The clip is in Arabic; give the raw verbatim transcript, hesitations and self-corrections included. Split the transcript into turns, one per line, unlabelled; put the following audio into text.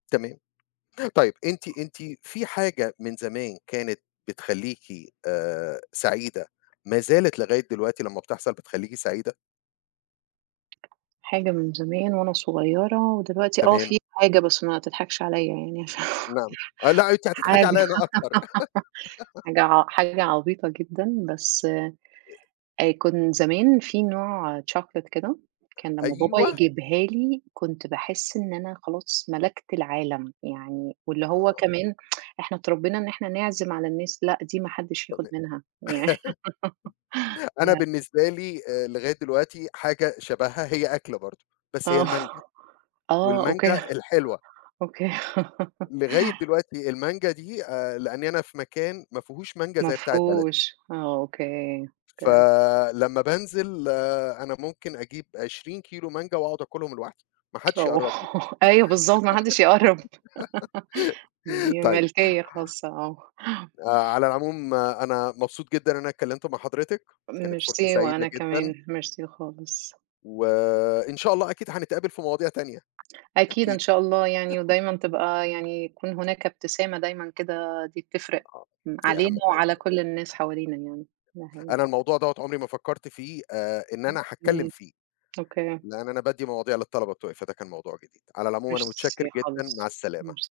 تمام. طيب، أنتِ أنتِ في حاجة من زمان كانت بتخليكِ، آآ، سعيدة ما زالت لغاية دلوقتي لما بتحصل بتخليكِ سعيدة؟
حاجة من زمان وأنا صغيرة، ودلوقتي آه،
تمام.
في حاجة بس ما تضحكش عليّا يعني.
أ نعم. أه، لأ، أنتِ
حاجة
هتضحكي عليّا أنا أكتر.
حاجة ع حاجة عبيطة جدًا، بس
آآ.
آآ، كن زمان في نوع chocolate كده، كان لمَّا بابا
أيوه.
يجيبها لي، كنت باحس إن أنا خلاص ملَكت العالَم. يعني، واللي هو
آه.
كمان إحنا اتربِّينا إن إحنا نعزِم على الناس، لأ، دي ما حدِّش
تمام.
ياخُد منها يعن
أنا
يعني
بالنسبة لي، آآ، لغاية دلوقتي حاجة شبهها، هي أكلة برضو، بس هي
آه.
المانجا،
آه،
والمانجا
أوكي،
الحلوة.
أوكي.
لغاية دلوقتي المانجا دي، آآ، لأني أنا في مكان ما فيهوش مانجا
ما
زي بتاعة بلدي.
فيهوش. آه أوكي، أوكي.
فلمّا بانزل، أنا ممكن أجيب عشرين كيلو مانجا وأقعد آكلهم لوحدي، ما حدش
آه.
يقرب لي.
أيوه، بالضبط، ما حدش يقرب. دي
طيب.
ملكية خاصة، آه.
آآ، على العموم، آآ، أنا مبسوط جدًا إن أنا اتكلمت مع حضرتِك. كانت فرصة
ميرسي، وأنا
سعيدة جدًا.
كمان، ميرسي خالص.
وإن شاء الله، أكيد هنتقابل في مواضيع تانية،
أكيد،
أكيد.
إن شاء الله يعني، ودايمًا تبقى يعني يكون هناك ابتسامة دايمًا كده، دي بتفرق
آه،
م
دي
علينا
أهم حاجة،
وعلى
أيوه.
كل الناس حوالينا يعني. ده حقيقي.
أنا الموضوع دوّة عمري ما فكرت فيه، آآ، إن أنا هاتكلم
أوكي،
فيه،
أوكي.
لأن أنا بادّي مواضيع للطلبة بتوعي، فده كان موضوع جديد. على العموم أنا متشكر
ميرسي
جدًا. مع
خالص،
السلامة.
ميرس